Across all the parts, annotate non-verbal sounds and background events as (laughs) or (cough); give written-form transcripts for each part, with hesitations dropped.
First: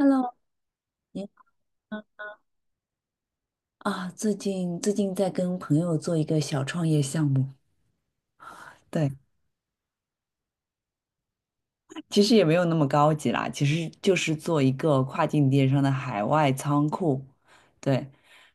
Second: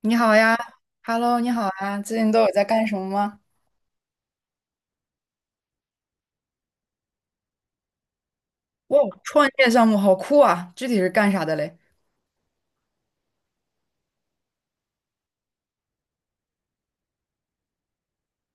你 好呀你，Hello，你好啊，最近都有在干什么吗？啊，最近在跟朋友做一个小创业项目，哇，对，创业项目好酷啊！具体是干啥的嘞？其实也没有那么高级啦，其实就是做一个跨境电商的海外仓库，对。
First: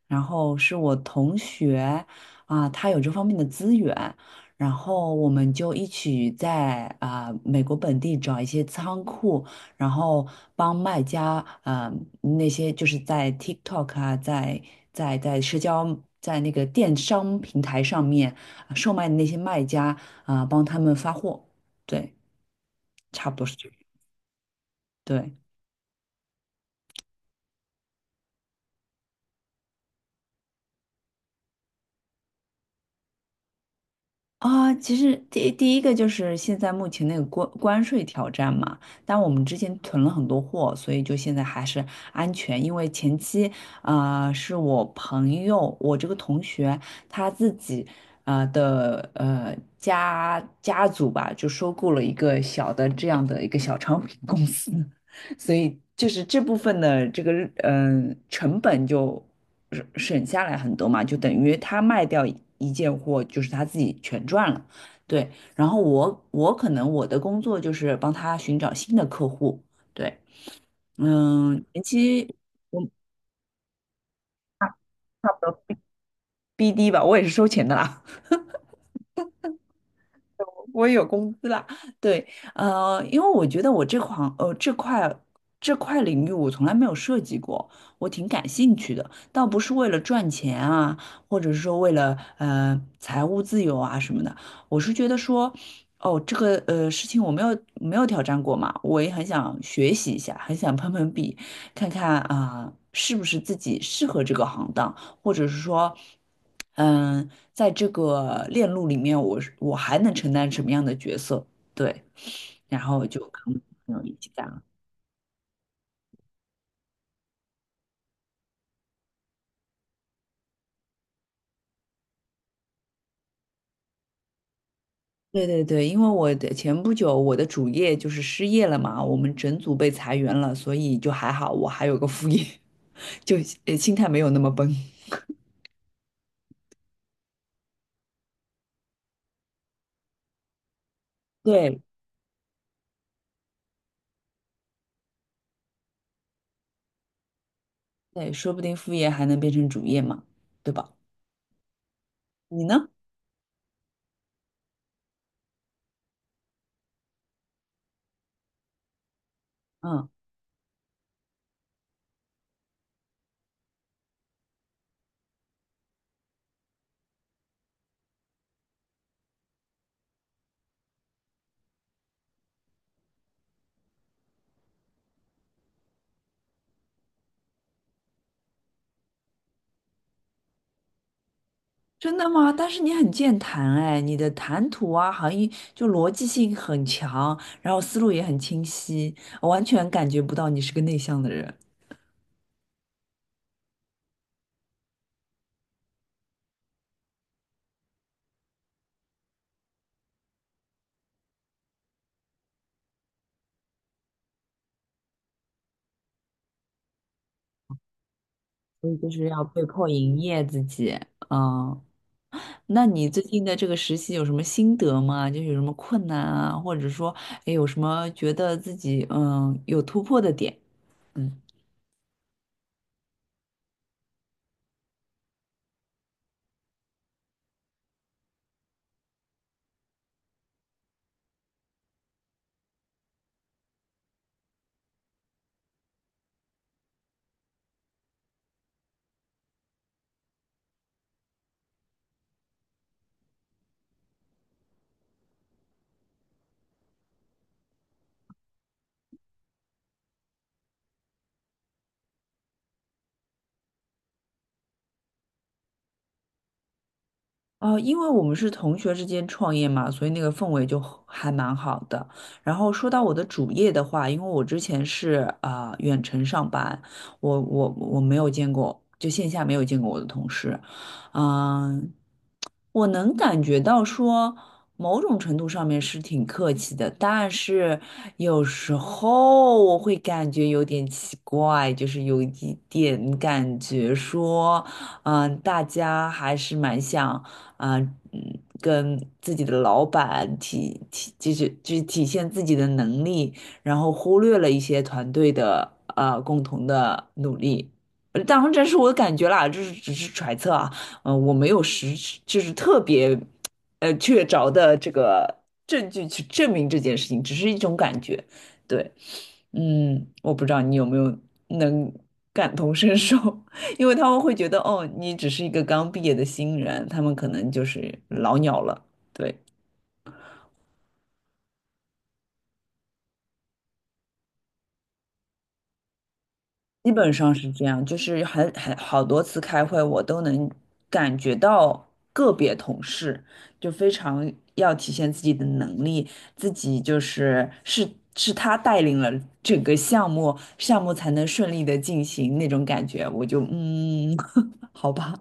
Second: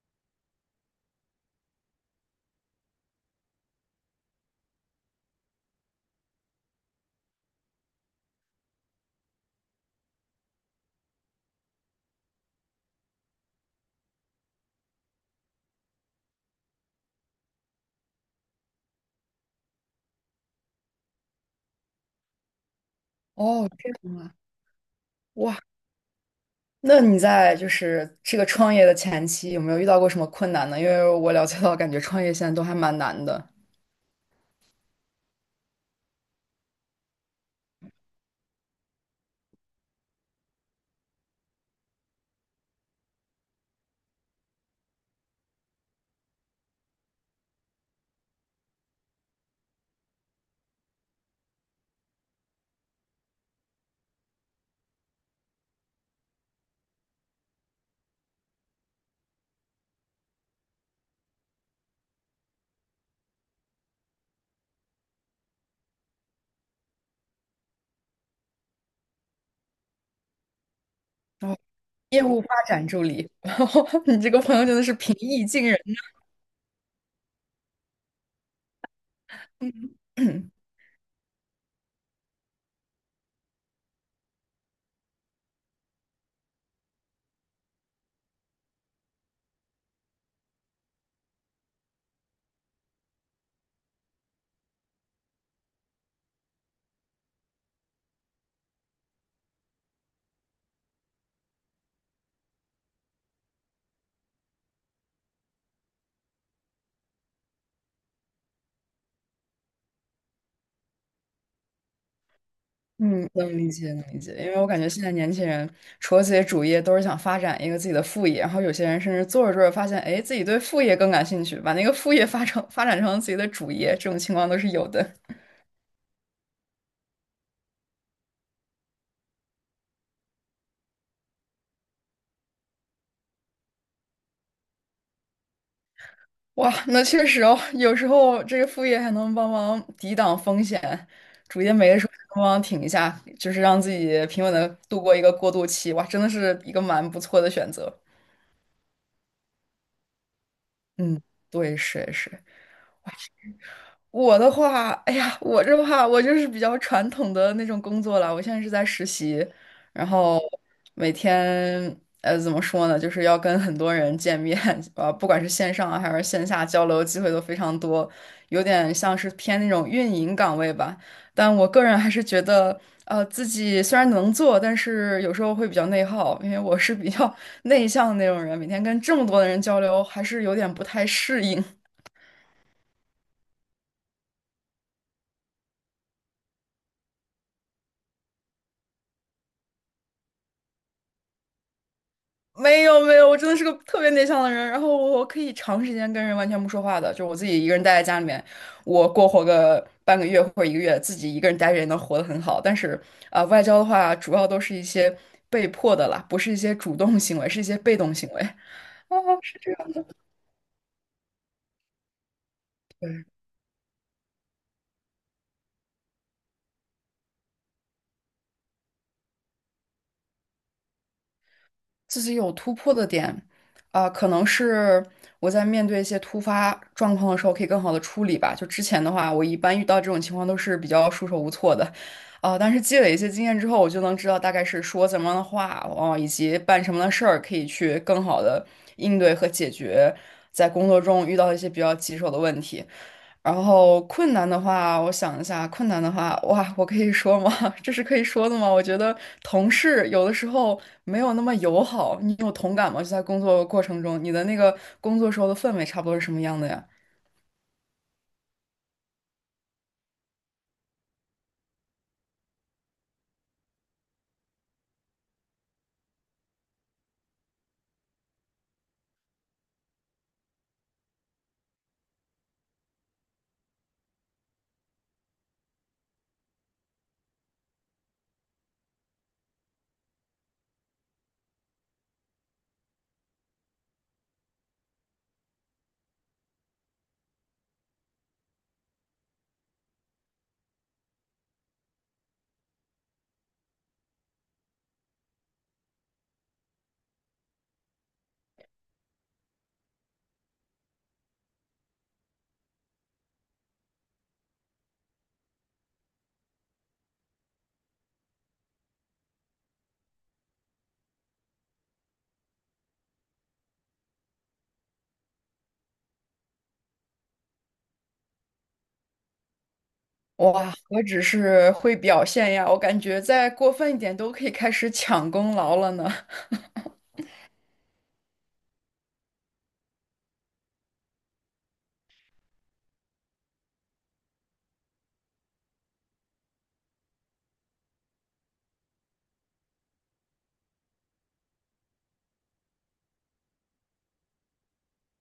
然后是我同学啊，他有这方面的资源，然后我们就一起在美国本地找一些仓库，然后帮卖家啊那些就是在 TikTok 啊，在社交在那个电商平台上面售卖的那些卖家啊，帮他们发货，对，差不多是哦，这样。这样对哇，那你在就是这个创业的前期有没有遇到过什么困难呢？因为我了解到，感觉创业现在都还蛮难的。啊，其实第一个就是现在目前那个关税挑战嘛，但我们之前囤了很多货，所以就现在还是安全。因为前期是我朋友，我这个同学他自己的家族吧，就收购了一个小的这样的一个小商品公司，所以就是这部分的这个成本就省下来很多嘛，就等于他卖掉一件货，就是他自己全赚了。对，然后我可能我的工作就是帮他寻找新的客户。对，哦，嗯，前业期务发我展助理，(laughs) 你这个朋友真的是平差不易多 近人。BD 吧，我也是收钱的啦。(clears throat) 我也有工资啦，对，因为我觉得我这块领域我从来没有涉及过，我挺感兴趣的，倒不是为了赚钱啊，或者是说为了财务自由啊什么的，我是觉得说，哦，这个事情我没有挑战过嘛，我也很想学习一下，很想碰碰壁，看看是不是自己适合这个行当。或者是说，在这个链路里面，我还能承担什么样的角色？对，然后就嗯，跟能理解，朋友能一理起解，因干为了。我感觉现在年轻人除了自己主业，都是想发展一个自己的副业，然后有些人甚至做着做着发现，哎，自己对副业更感兴趣，把那个副业发成发展成自己的主业，这种情况都是有的。对对对，因为前不久我的主业就是失业了嘛，我们整组被裁员了，所以就还好，我还有个副业，(laughs) 就心态没有那么崩。哇，那确实哦，有时候这个副业还能帮忙抵挡风险，主业对没的时候还能帮忙挺一下，就是让自己平稳的度过一个过渡期。哇，真的是一个蛮不错的选择。对，说不定副业还能变成主业嘛，对吧？嗯，对，是是。你呢？我的话，哎呀，我这话我就是比较传统的那种工作了。我现在是在实习，然嗯。后每天怎么说呢，就是要跟很多人见面，不管是线上啊还是线下交流，机会都非常多，有点像是偏那种运营岗位吧。但我个人还是觉得，自己虽然能做，但是有时候会比较内耗，因为我是比较 (laughs) 内向的那种人，每天跟这么多的人交流，还是有点不太适应。真的吗？但是你很健谈哎，你的谈吐啊，好像就逻辑性很强，然后思路也很清晰，我完全感觉不到你是个内向的人。没有没有，我真的是个特别内向的人，然后我可以长时间跟人完全不说话的，就我自己一个人待在家里面，我过活个半个月或者一个月，自己一个人待着也能活得很好。但是外交的话主要都是一些被迫的啦，不是一些主动行为，是一些被动行为。所以就哦，是要是被这迫样的。营业自己。嗯，那你最对近的这个实习有什么心得吗？就是有什么困难啊，或者说，哎，有什么觉得自己有突破的点？嗯。自己有突破的点，可能是我在面对一些突发状况的时候，可以更好的处理吧。就之前的话，我一般遇到这种情况都是比较束手无措的，但是积累一些经验之后，我就能知道大概是说怎么样的话，哦，以及办什么样的事儿，可以去更好的应对和解决在工作中遇到一些比较棘手的问题。然后困难的话，我想一下，困难的话，哇，我可以说吗？(laughs) 这是可以说的吗？我觉得同事有的时候没有那么友好，你有同感吗？就在工作过程中，你的那个工作时候的氛围差不多是什么样的呀？哦，因为我们是同学之间创业嘛，所以那个氛围就很还蛮好的。然后说到我的主业的话，因为我之前是远程上班，我没有见过，就线下没有见过我的同事，嗯、我能感觉到说，某种程度上面是挺客气的，但是有时候我会感觉有点奇怪，就是有一点感觉说，大家还是蛮想，啊、跟自己的老板体体，就是就是体现自己的能力，然后忽略了一些团队的共同的努力。当然，这是我的感觉啦，这是只是揣测啊。我没有实质就是特别确凿的这个证据去证明这件事情，只是一种感觉。对，我不知道你有没有能感同身受，(laughs) 因为他们会觉得哦，你只是一个刚毕业的新人，他们可能就是老鸟了。对。哇，何止是会表现呀，我感觉再过分一点都可以开始抢功劳了呢。基本上是这样，就是好多次开会，我都能感觉到个别同事就非常要体现自己的能力，自己就是他带领了整个项目，项目才能顺利的进行那种感觉，我就(laughs) 好吧，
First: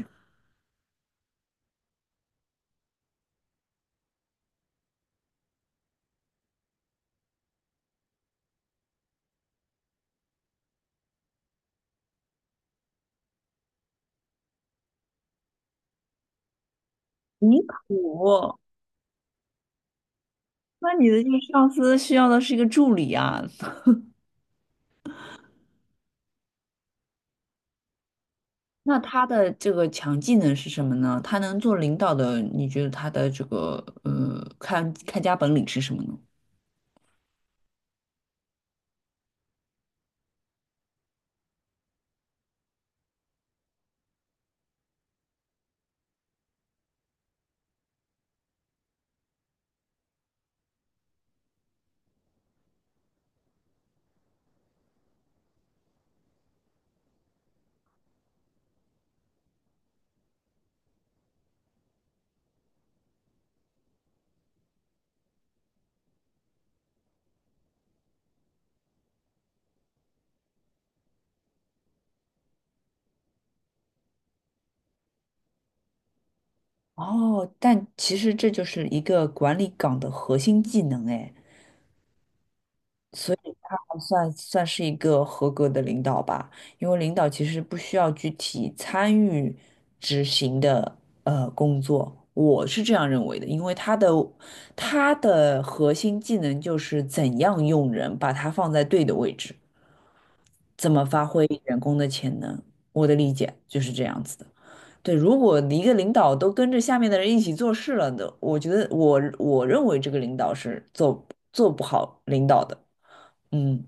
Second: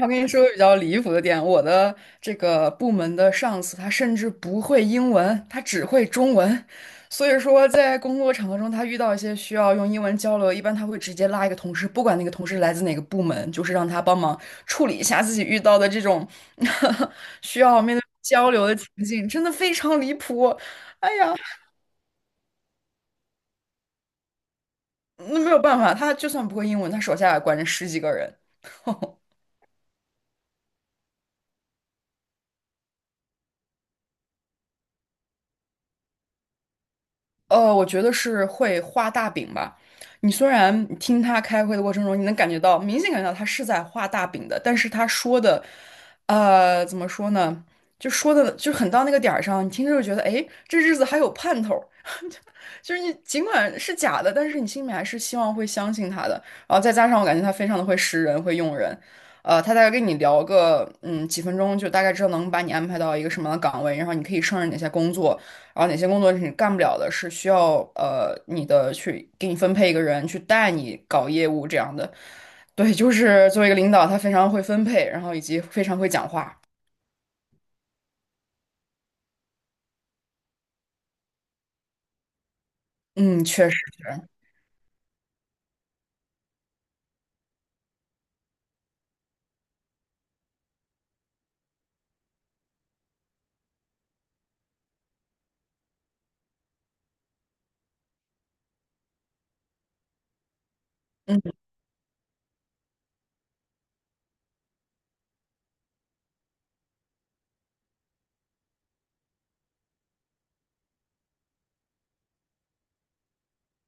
我跟你说个比较离谱的点，我的这个部门的上司他甚至不会英文，他只会中文，所以说在工作场合中，他遇到一些需要用英文交流，一般他会直接拉一个同事，不管那个同事来自哪个部门，就是让他帮忙处理一下自己遇到的这种 (laughs) 需你要面对交苦，流的情境，真的非常离谱。那你哎的这呀，个上司需要的是一个助理啊，那没有办法，他就算不会英文，他手下也管着十几个人。那他 (laughs) 的这个强技能是什么呢？他能做领导的，你觉得他的这个看家本领是什么呢？我觉得是会画大饼吧。你虽然听他开会的过程中，你能感觉到，明显感觉到他是在画大饼的，但是他说的，怎么说呢？就说的就很到那个点儿上，你听着就觉得，哎，这日子还有盼头儿就是你尽管是假的，但是你心里面还是希望会相信他的。然后再加上我感觉他非常的会识人，会用人，他大概跟你聊个嗯几分钟，就大概知道能把你安排到一个什么样的岗位，然后你可以胜任哪些工作，然后哪些工作是你干不了的，是需要你的去给你分配一个人去带你搞业务这样的。对，就是作为一个领导，他非常会分配，然后以及非常会讲话。哦，但其实这就是一个管理岗的核心技能哎，所嗯，以确他实还是。确实算是一个合格的领导吧，因为领导其实不需要具体参与执行的工作，我是这样认为的，因为他的核心技能就是怎样用人，把他放在对的位置。怎么发嗯挥员工的潜能？我的理解就是这样子的。对，如果一个领导都跟着下面的人一起做事了的，我觉得我认为这个领导是做不好领导的。嗯，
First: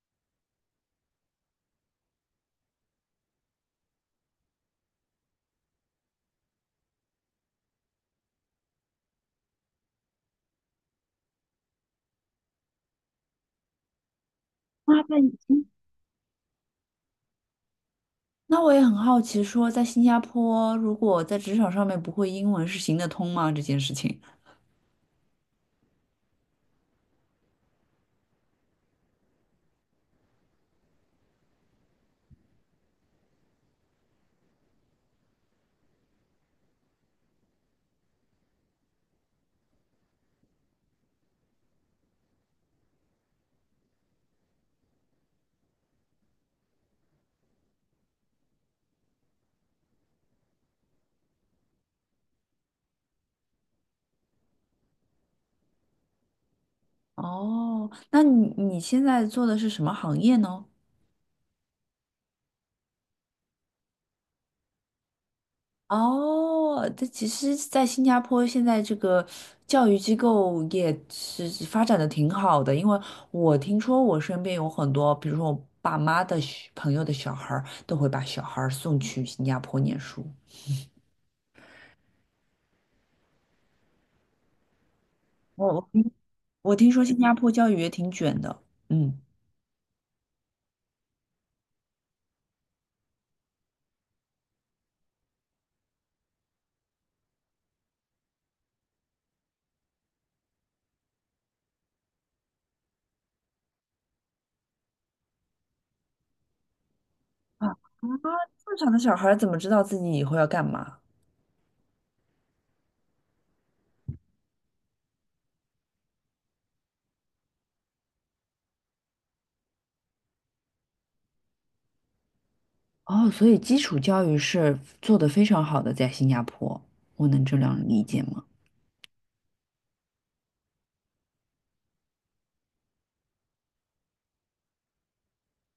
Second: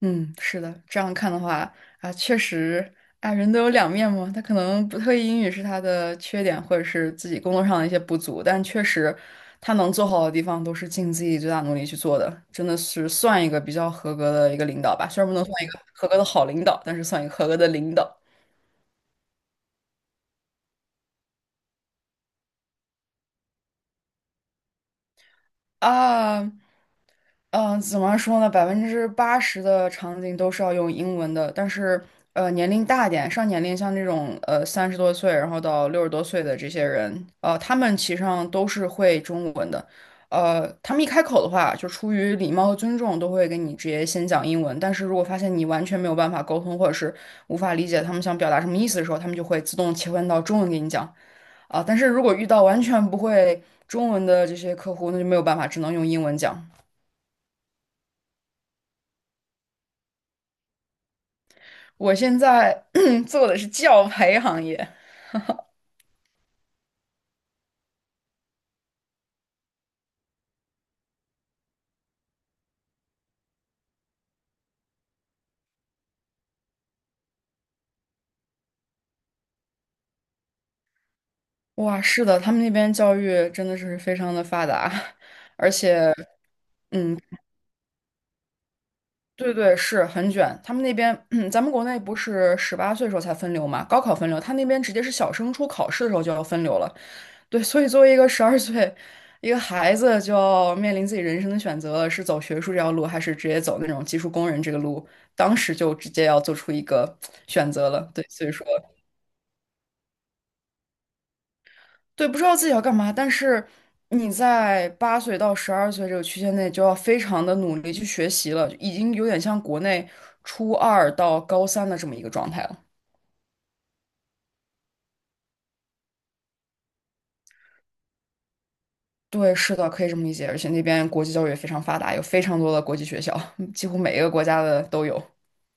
嗯，是的，这样看的话啊，确实啊，人都有两面嘛。他可能不特意英语是他的缺点，或者是自己工作上的一些不足，但确实他能做好的地方都是尽自己最大努力去做的，真的是算一个比较合格的一个领导那吧。那虽然不已能算经一个合格的好领导，但是算一个合格的领导那我也很好奇说，在新加坡，如果在职场上面不会英文是行得通吗？这件事情。啊。嗯，怎么说呢？80%的场景都是要用英文的，但是年龄大一点，上年龄像这种30多岁，然后到60多岁的这些人，他们其实上都是会中文的。他们一开口的话，就出于礼貌和尊重，都会跟你直接先讲英文。但是如果发现你完全没有办法沟通，或者是无法理解他们想表达什么意思的时候，他们就会自动切换到中文给你讲啊。但是如果遇到完全不会中文的这些客户，那就没有办法，只能用英文讲。哦，那你现在做的是什么行业呢？我现在 (clears throat) 做的是教培行业，哦，这其实，在新加坡现在这个教育机构也是发展的挺好的，因为我听说我身边有很多，比如说我爸妈的小朋友的小孩儿，都会把小孩儿送去新加坡念书。哇，是的，他们那边教育真的是非常的发达，(laughs) 我而我听且，我听说新嗯，加坡教育也挺卷的，嗯对对，是很卷。他们那边，(clears throat) 咱们国内不是18岁时候才分流嘛，高考分流，他那边直接是小升初考试的时候就要分流了。对，所以作为一个十二岁一个孩子，就要面临自己人生的选择了，是走学术这条路，还是直接走那种技术工人这个路，当时就直接要做出一个啊选啊，择了。对，所以说。正常的小孩儿怎么知道自己以后要干嘛？对，不知道自己要干嘛，但是你在8岁到12岁这个区间内就要非常的努力去学习了，已经有点像国内初二到高三的这么一个状态了。哦，所以基础教育是做得非常好的，在新加坡，我能这样理解吗？对，是的，可以这么理解，而且那边国际教育也非常发达，有非常多的国际学校，(laughs) 几乎每一个国家的都有。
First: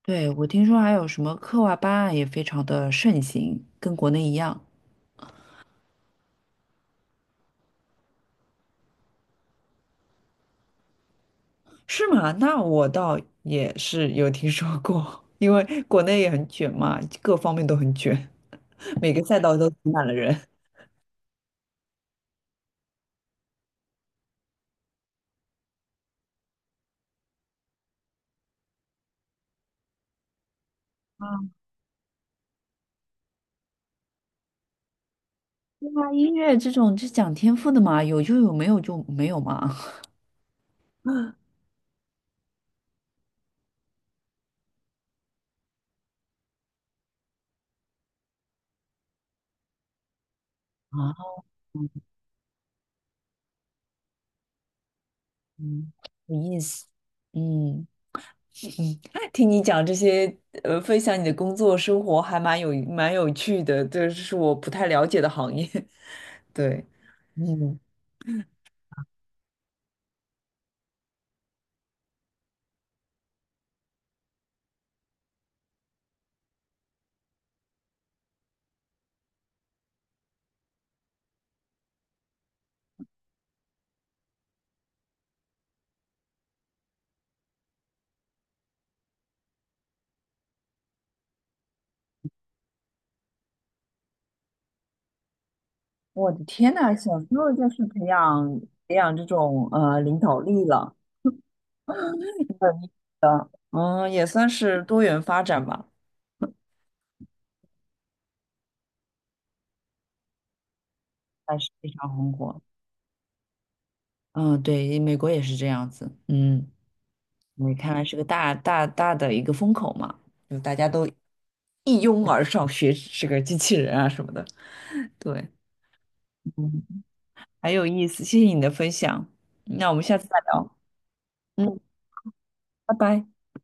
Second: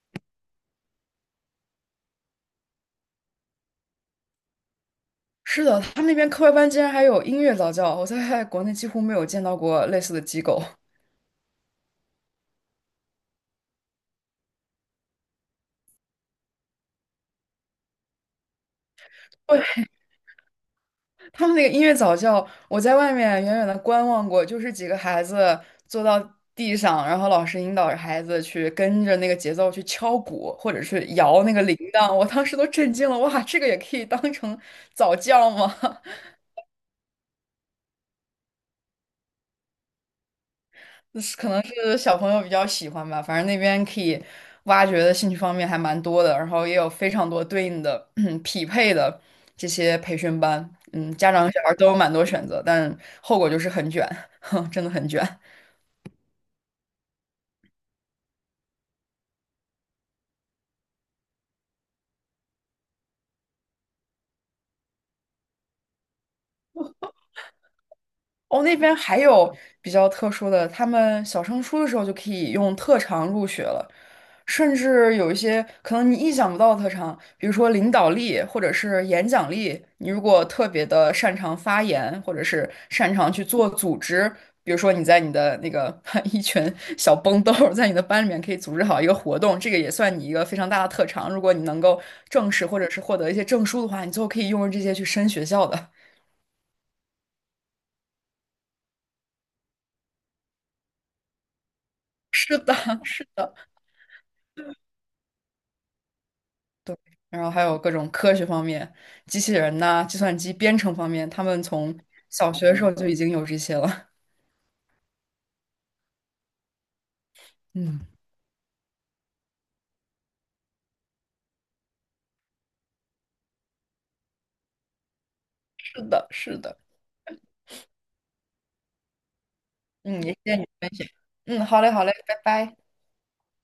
对，我听说还有什么课外班啊，也非常的盛行，跟国内一样。是的，他们那边课外班竟然还有音乐早教，我在国内几乎没有见到过类似的机构。是吗？那我倒也是有听说过，因为国内也很卷嘛，各方面都很卷，每个赛道对，都挤满了人。他们那个音乐早教，我在外面远远的观望过，就是几个孩子坐到地上，然后老师引导着孩子去跟着那个节奏去敲鼓，或者是摇那个铃铛。我当时都震惊了，哇，这个也可以当成早教吗？对啊，音乐这种是讲天赋的嘛，有就有，没有就没有嘛。(laughs) 是 (laughs) 可能是小朋友比较喜欢吧，反正那边可以挖掘的兴趣方面还蛮多的，然后也有非常多对应的 (clears throat) 匹配的这些培训班，嗯，家啊，长和小孩都有蛮多选择，但后果就是很卷，(laughs) 真的很卷。嗯，有意思。嗯，哎听你讲这些，分享你的工作生活还蛮有趣的，这是我不太了解的行业。对，嗯，哦，那边还有比较特殊的，他们小升初的时候就可以用特长入学了，甚至有一些可能你意想不到的特长，比如说领导力或者是演讲力，你如果特别的擅长发言，或者是擅长去做组织，比如说你在你的那个 (laughs) 一群小崩豆儿在你的班里面可以组织好一个活动，这个也算你一个非常大的特长。如果你能够正式或者是获得一些证书的话，你最后可以用这些去升学校的。(laughs) 我的天呐，小时候就是培养这种领导力了，是的，是的。嗯，也算是多元发展吧。然后还有各种科学方面，机器人呐、计算机编程方面，他还们是非从常红小火。学的时候就已经有这些了。嗯，对，美国也是这样子。嗯，你看嗯，来是个大的一个风口嘛，就大家都一拥而上学这个机器人啊什么的。对，(laughs) 是的，是的，嗯，很有意思，谢谢你的分享。那我们下嗯，次也再谢谢你的聊。分享。嗯，嗯，好嘞，好嘞，拜拜。拜拜。